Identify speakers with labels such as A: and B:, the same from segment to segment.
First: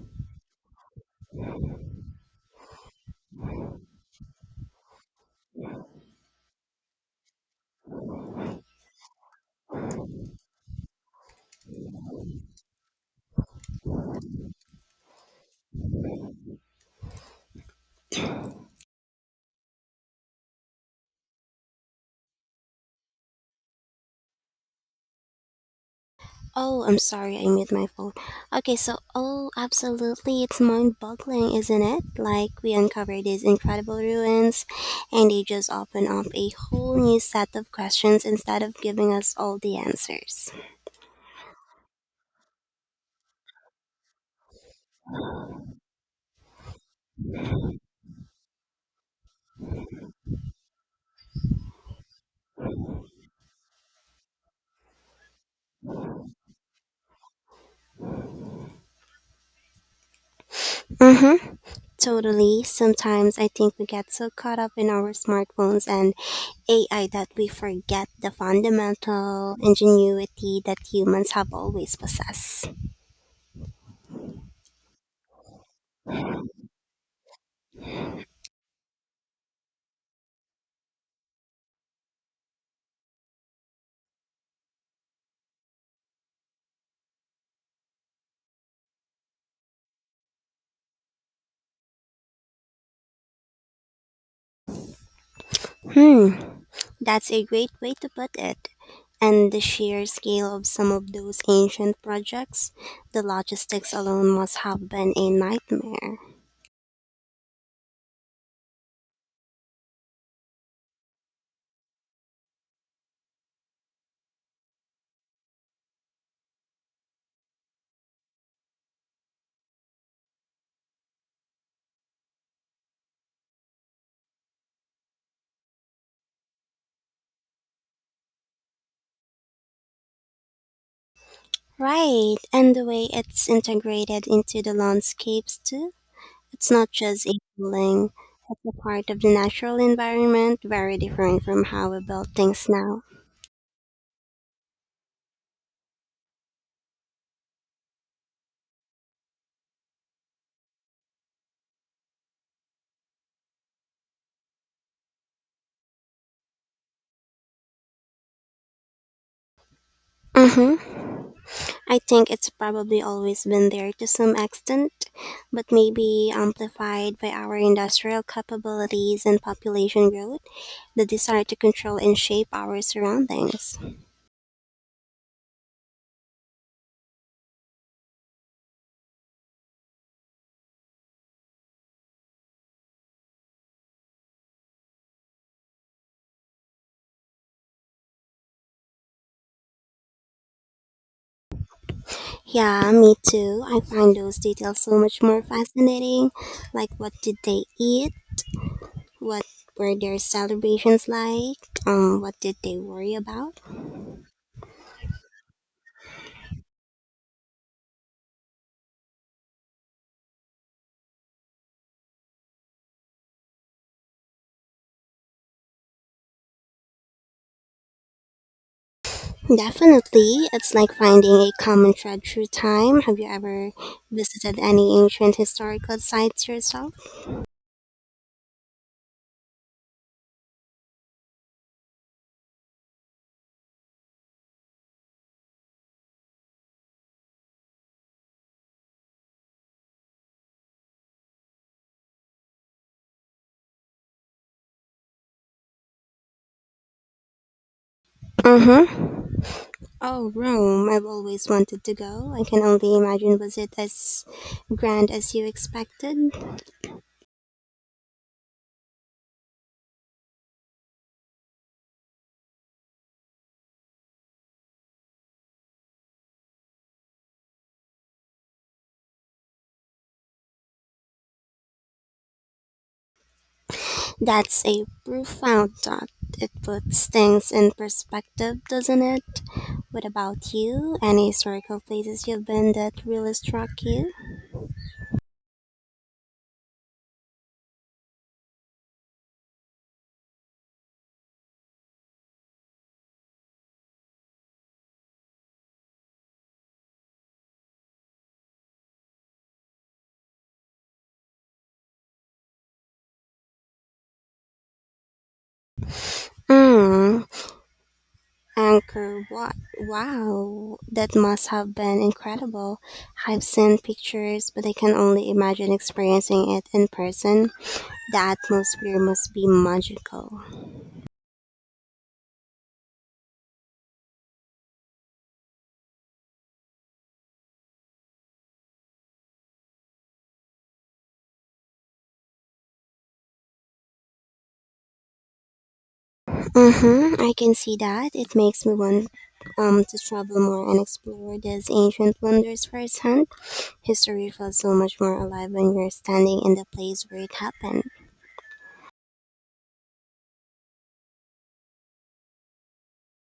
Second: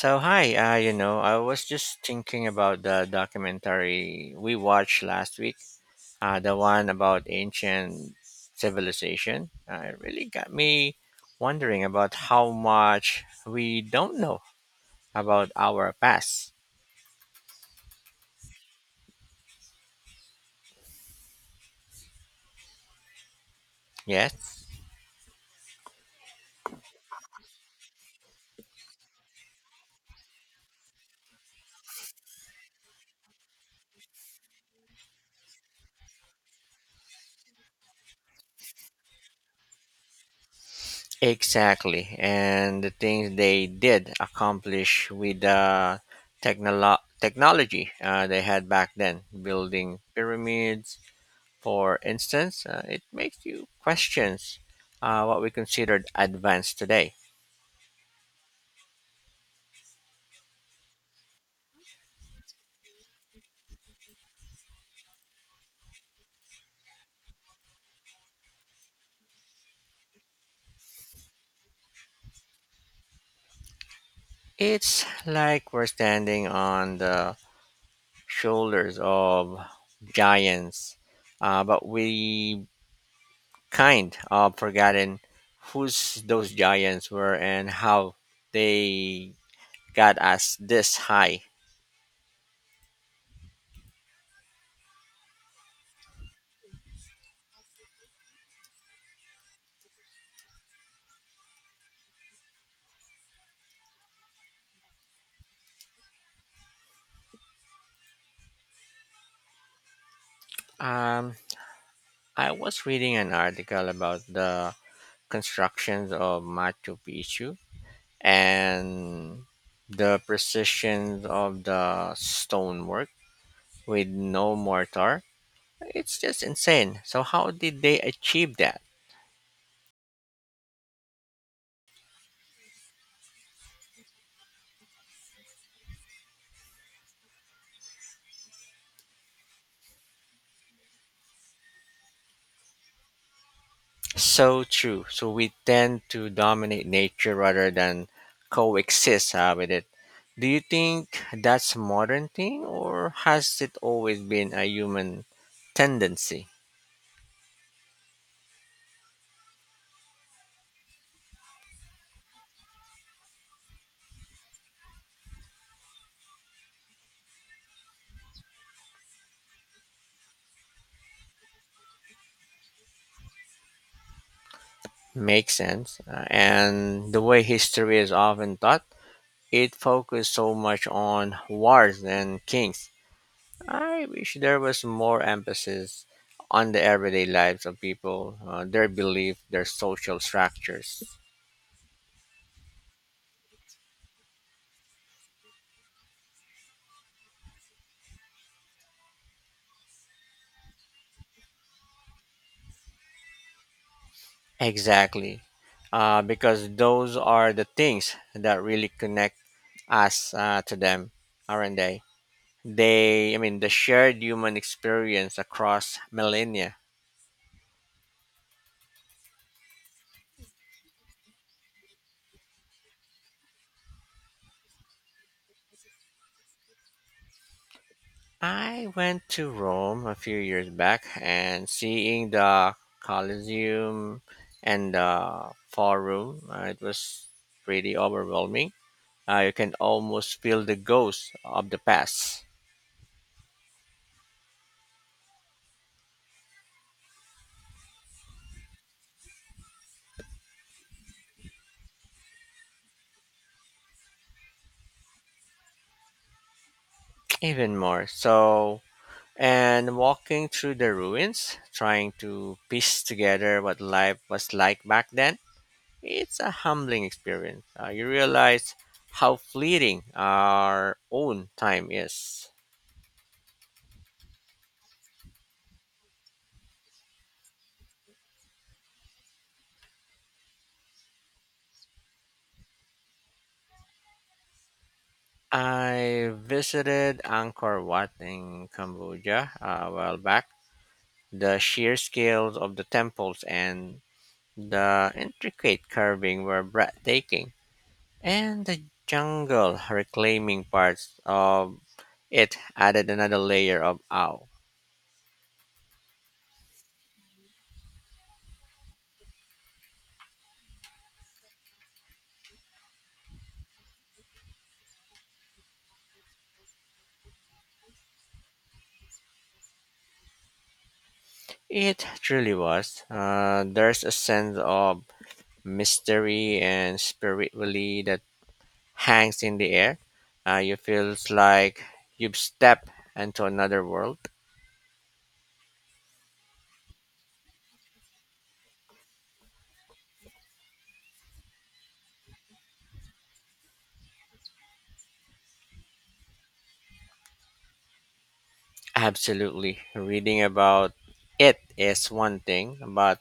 A: So hi, I was just thinking about the documentary we watched last week, the one about ancient civilization. It really got me wondering about how much we don't know about our past. Yes,
B: Oh, I'm sorry, I mute my phone. Okay, absolutely, it's mind boggling, isn't it? Like, we uncover these incredible ruins, and they just open up a whole new set of questions instead of giving us all the answers.
A: exactly, and the things they did accomplish with the technology they had back then, building pyramids for instance, it makes you question what we considered advanced today.
B: Mm hmm, totally. Sometimes I think we get so caught up in our smartphones and AI that we forget the fundamental ingenuity that humans have always possessed.
A: It's like we're standing on the shoulders of giants, but we kind of forgotten who's those giants were and how they got us this high.
B: Hmm, That's a great way to put it. And the sheer scale of some of those ancient projects, the logistics alone must have been a nightmare.
A: Um, I was reading an article about the constructions of Machu Picchu and the precision of the stonework with no mortar, it's just insane. So how did they achieve that?
B: Right, and the way it's integrated into the landscapes too. It's not just a building, it's a part of the natural environment, very different from how we build things now.
A: So true. So we tend to dominate nature rather than coexist with it. Do you think that's a modern thing or has it always been a human tendency?
B: Mm hmm. I think it's probably always been there to some extent, but maybe amplified by our industrial capabilities and population growth, the desire to control and shape our surroundings.
A: Makes sense. And the way history is often taught, it focused so much on wars and kings. I wish there was more emphasis on the everyday lives of people, their belief, their social structures.
B: Yeah, me too. I find those details so much more fascinating. Like, what did they eat? What were their celebrations like? What did they worry about?
A: Exactly. Because those are the things that really connect us to them, aren't they? I mean, the shared human experience across millennia.
B: Definitely. It's like finding a common thread through time. Have you ever visited any ancient historical sites yourself?
A: I went to Rome a few years back and seeing the Colosseum and the Forum, it was pretty overwhelming. You can almost feel the ghost of the past,
B: Mm-hmm. Oh, Rome. I've always wanted to go. I can only imagine, was it as grand as you expected?
A: even more. So, and walking through the ruins, trying to piece together what life was like back then, it's a humbling experience. You realize how fleeting our own time is.
B: That's a profound thought. It puts things in perspective, doesn't it? What about you? Any historical places you've been that really struck you?
A: I visited Angkor Wat in Cambodia a while back. The sheer scales of the temples and the intricate carving were breathtaking, and the jungle reclaiming parts of it added another layer of awe.
B: Hmm. Anchor Wat. Wow, that must have been incredible. I've seen pictures, but I can only imagine experiencing it in person. The atmosphere must be magical.
A: It truly was. There's a sense of mystery and spiritually that hangs in the air. You feels like you've stepped into another world.
B: Mm-hmm, I can see that. It makes me want to travel more and explore these ancient wonders firsthand. History feels so much more alive when you're standing in the place where it happened.
A: Absolutely. Reading about it is one thing, but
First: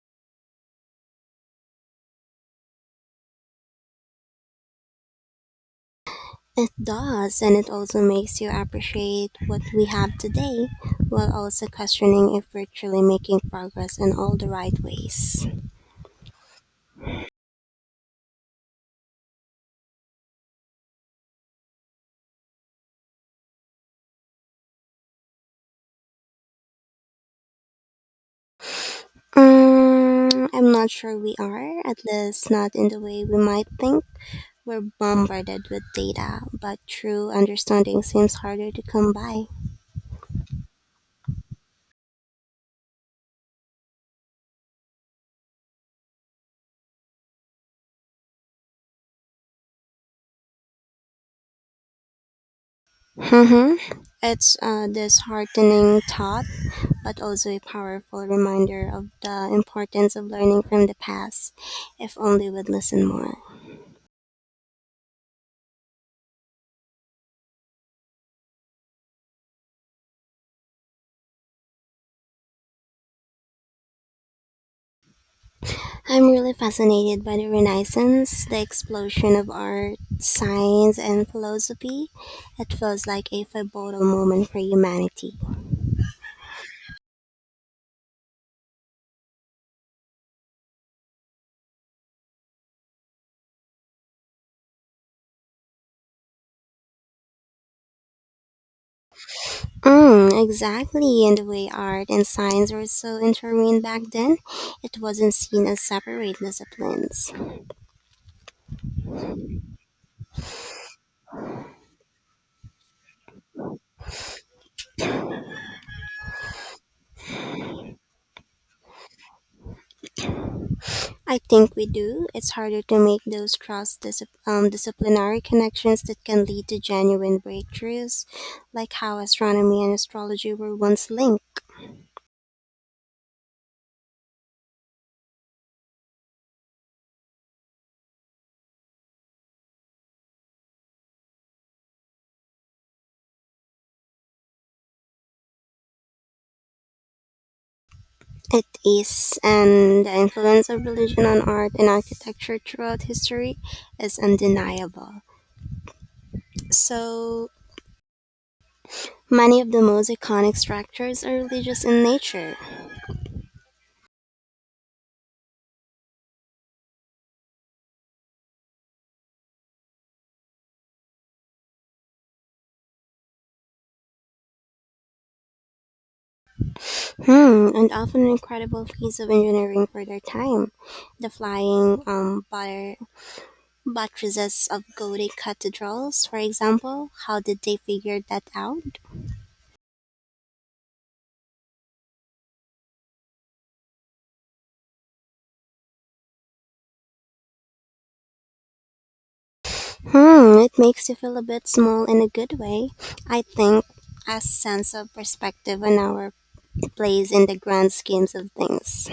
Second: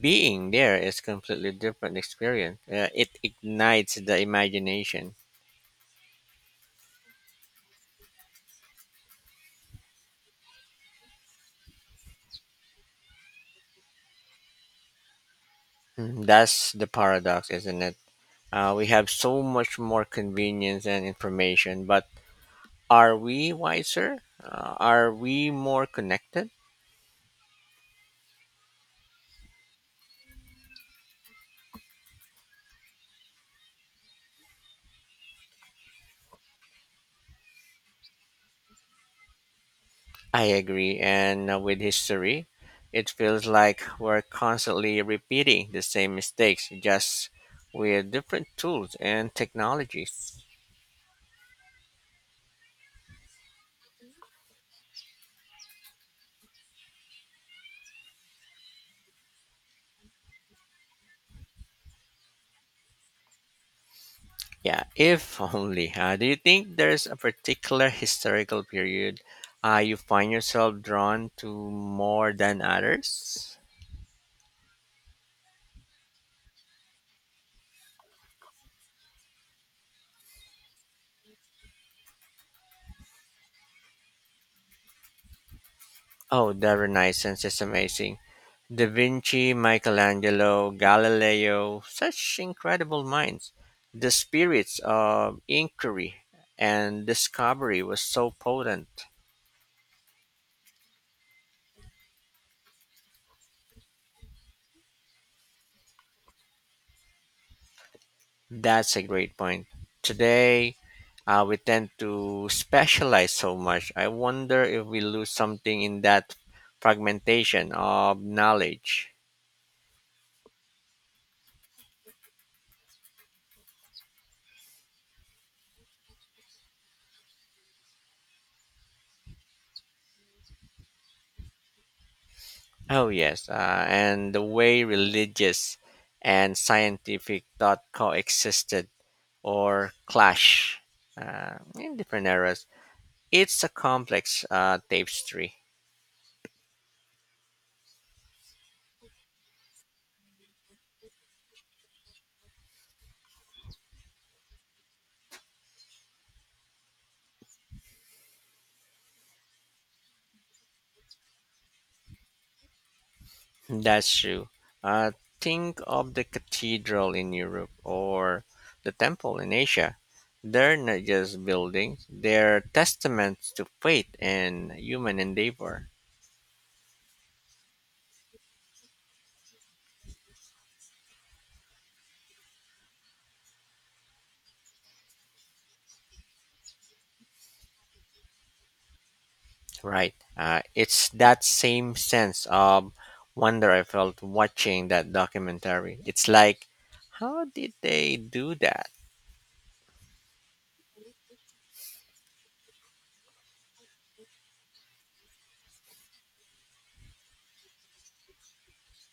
A: being there is completely different experience. It ignites the imagination.
B: It does, and it also makes you appreciate what we have today while also questioning if we're truly making progress in all the right ways.
A: Mhm. That's the paradox, isn't it? We have so much more convenience and information, but are we wiser? Are we more connected?
B: I'm not sure we are, at least not in the way we might think. We're bombarded with data, but true understanding seems harder to come by.
A: I agree. And with history, it feels like we're constantly repeating the same mistakes, just with different tools and technologies.
B: Mm-hmm. It's a disheartening thought, but also a powerful reminder of the importance of learning from the past, if only we'd listen more.
A: Yeah, if only. Do you think there's a particular historical period you find yourself drawn to more than others?
B: I'm really fascinated by the Renaissance, the explosion of art, science, and philosophy. It feels like a pivotal moment for humanity.
A: Oh, the Renaissance is amazing. Da Vinci, Michelangelo, Galileo, such incredible minds. The spirits of inquiry and discovery was so potent.
B: Mm, exactly, and the way art and science were so intertwined back then, it wasn't seen as separate disciplines.
A: That's a great point. Today, we tend to specialize so much. I wonder if we lose something in that fragmentation of knowledge.
B: I think we do. It's harder to make those disciplinary connections that can lead to genuine breakthroughs, like how astronomy and astrology were once linked.
A: Oh, yes, and the way religious and scientific thought coexisted or clash in different eras. It's a complex tapestry.
B: It is, and the influence of religion on art and architecture throughout history is undeniable. So, many of the most iconic structures are religious in nature.
A: That's true. Uh, think of the cathedral in Europe or the temple in Asia. They're not just buildings, they're testaments to faith and human endeavor.
B: And often incredible feats of engineering for their time. The flying butter buttresses of Gothic cathedrals, for example, how did they figure that out?
A: Right. It's that same sense of wonder I felt watching that documentary. It's like, how did they do that?
B: Hmm, it makes you feel a bit small in a good way. I think a sense of perspective on our plays in the grand schemes of things.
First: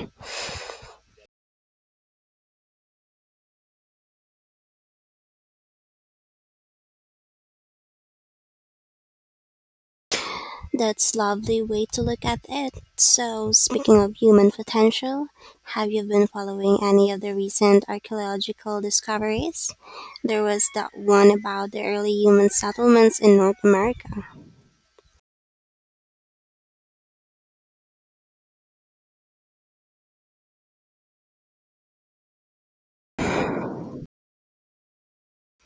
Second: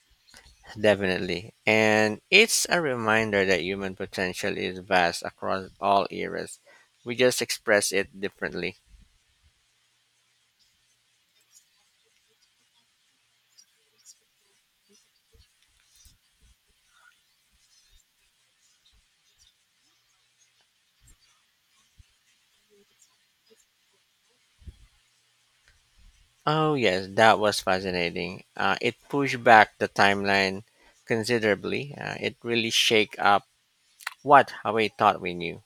A: Definitely. And it's a reminder that human potential is vast across all eras. We just express it differently.
B: That's lovely way to look at it. So, speaking of human potential, have you been following any of the recent archaeological discoveries? There was that one about the early human settlements in North America.
A: Oh, yes, that was fascinating. It pushed back the timeline considerably. It really shake up what we thought we knew.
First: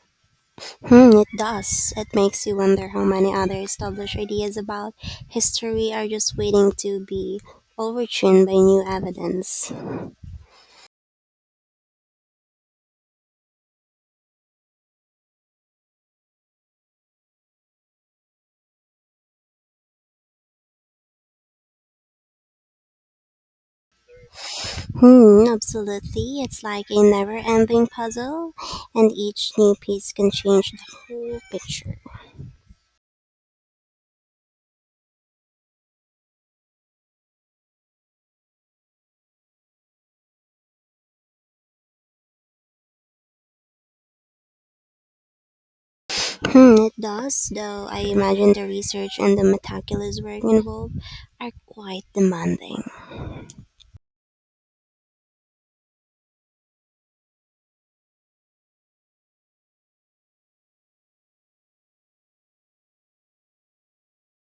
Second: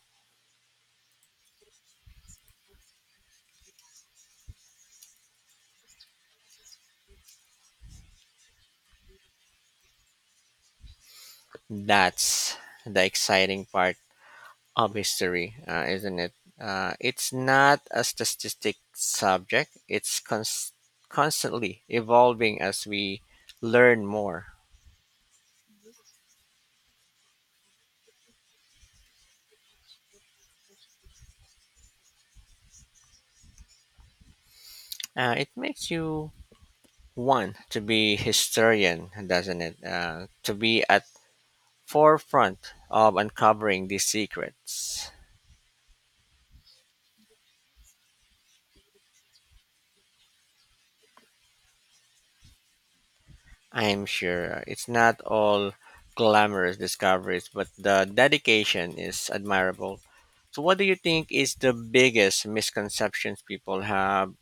B: Hmm, it does. It makes you wonder how many other established ideas about history are just waiting to be overturned by new evidence.
A: That's the exciting part of history, isn't it? It's not a statistic subject. It's constantly evolving as we learn more.
B: Hmm, absolutely. It's like a never ending puzzle, and each new piece can change the whole picture.
A: It makes you want to be historian, doesn't it? To be at forefront of uncovering these secrets.
B: Hmm, it does, though I imagine the research and the meticulous work involved are quite demanding.
A: I'm sure it's not all glamorous discoveries, but the dedication is admirable. So, what do you think is the biggest misconceptions people have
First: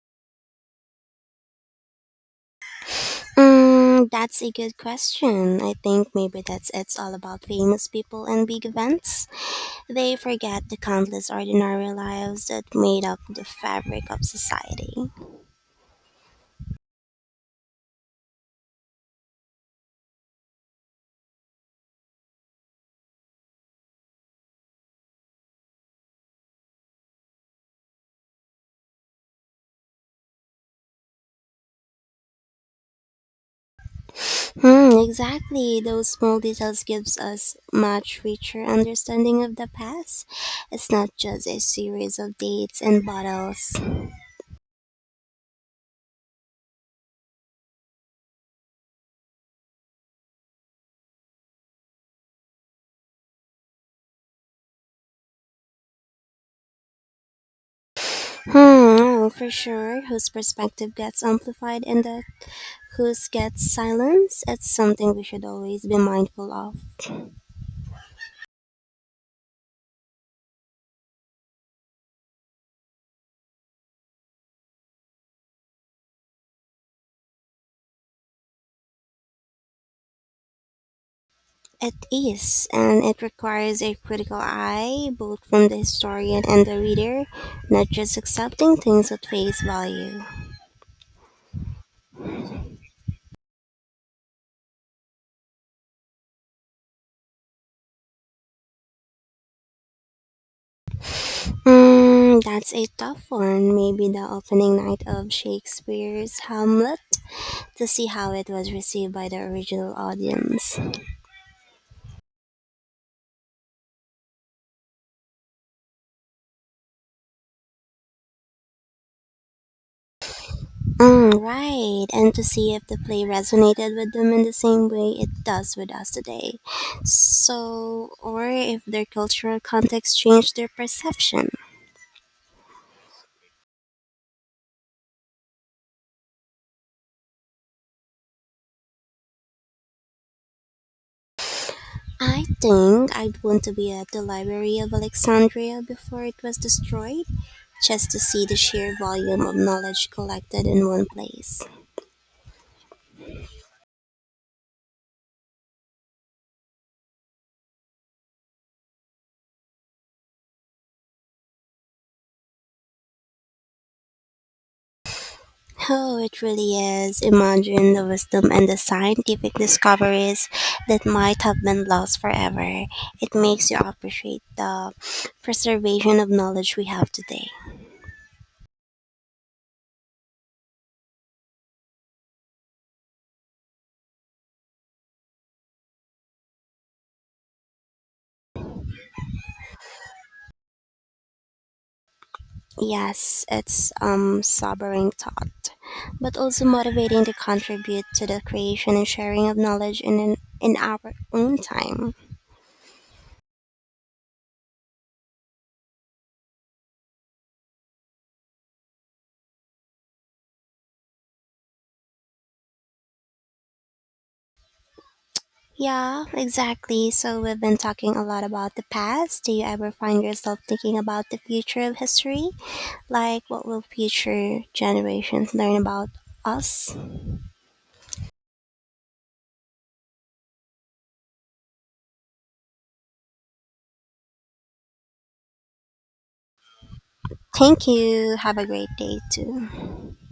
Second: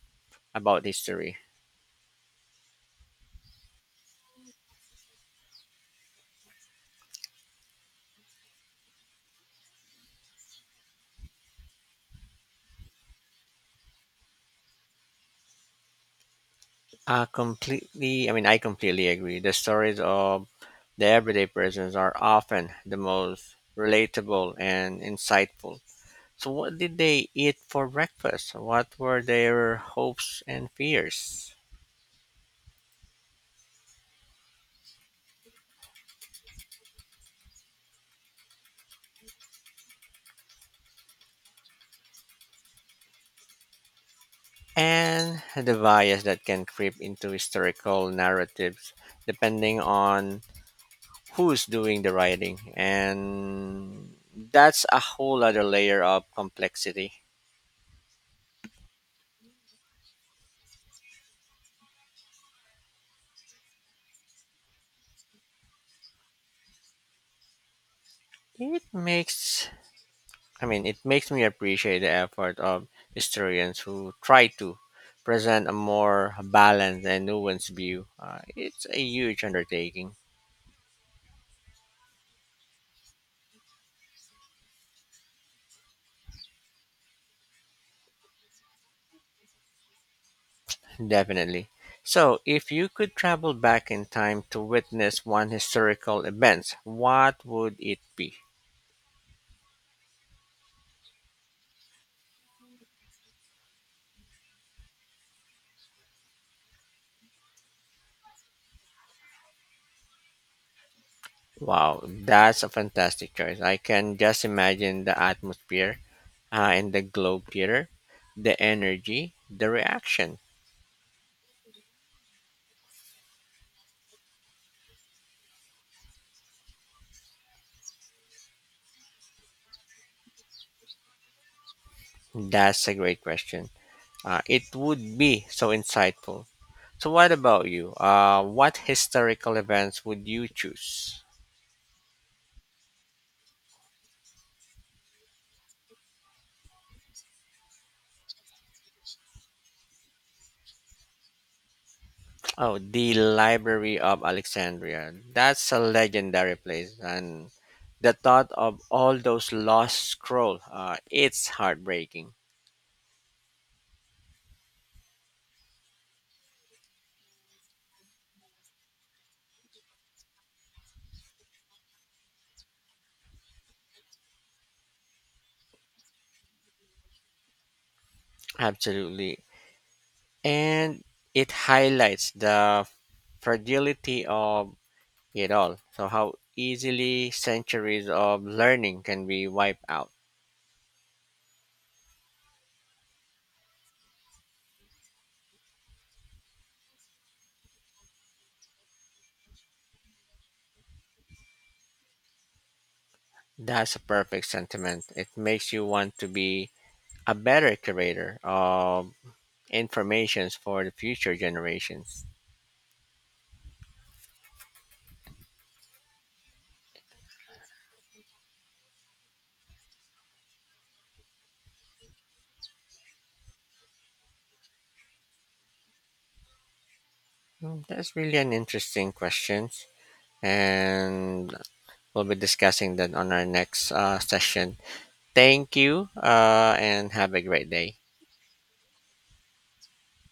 A: about history?
B: Mm, that's a good question. I think maybe that's it's all about famous people and big events. They forget the countless ordinary lives that made up the fabric of society.
A: Completely. I completely agree. The stories of the everyday persons are often the most relatable and insightful. So, what did they eat for breakfast? What were their hopes and fears?
B: Hmm, exactly. Those small details gives us much richer understanding of the past. It's not just a series of dates and bottles.
A: And the bias that can creep into historical narratives depending on who's doing the writing. And that's a whole other layer of complexity.
B: Hmm, no, for sure. Whose perspective gets amplified and the whose gets silenced. It's something we should always be mindful of.
A: It makes, I mean, it makes me appreciate the effort of historians who try to present a more balanced and nuanced view. It's a huge undertaking.
B: It is, and it requires a critical eye, both from the historian and the reader, not just accepting things at face value.
A: Definitely. So, if you could travel back in time to witness one historical event, what would it be?
B: Mm, that's a tough one. Maybe the opening night of Shakespeare's Hamlet to see how it was received by the original audience.
A: Wow, that's a fantastic choice. I can just imagine the atmosphere in the Globe Theater, the energy, the reaction.
B: Mm, right, and to see if the play resonated with them in the same way it does with us today. So, or if their cultural context changed their perception.
A: That's a great question. It would be so insightful. So, what about you? What historical events would you choose?
B: I think I'd want to be at the Library of Alexandria before it was destroyed, just to see the sheer volume of knowledge collected in one place.
A: Oh, the Library of Alexandria. That's a legendary place, and the thought of all those lost scrolls, it's heartbreaking.
B: Oh, it really is. Imagine the wisdom and the scientific discoveries that might have been lost forever. It makes you appreciate the preservation of knowledge we have today.
A: Absolutely, and it highlights the fragility of it all. So how easily centuries of learning can be wiped out.
B: Yes, it's sobering thought, but also motivating to contribute to the creation and sharing of knowledge in our own time.
A: That's a perfect sentiment. It makes you want to be a better curator of informations for the future generations.
B: Yeah, exactly. So we've been talking a lot about the past. Do you ever find yourself thinking about the future of history? Like what will future generations learn about us?
A: Mm, that's really an interesting question. And we'll be discussing that on our next session. Thank you and have a great
B: Thank
A: day.
B: you. Have a great day too.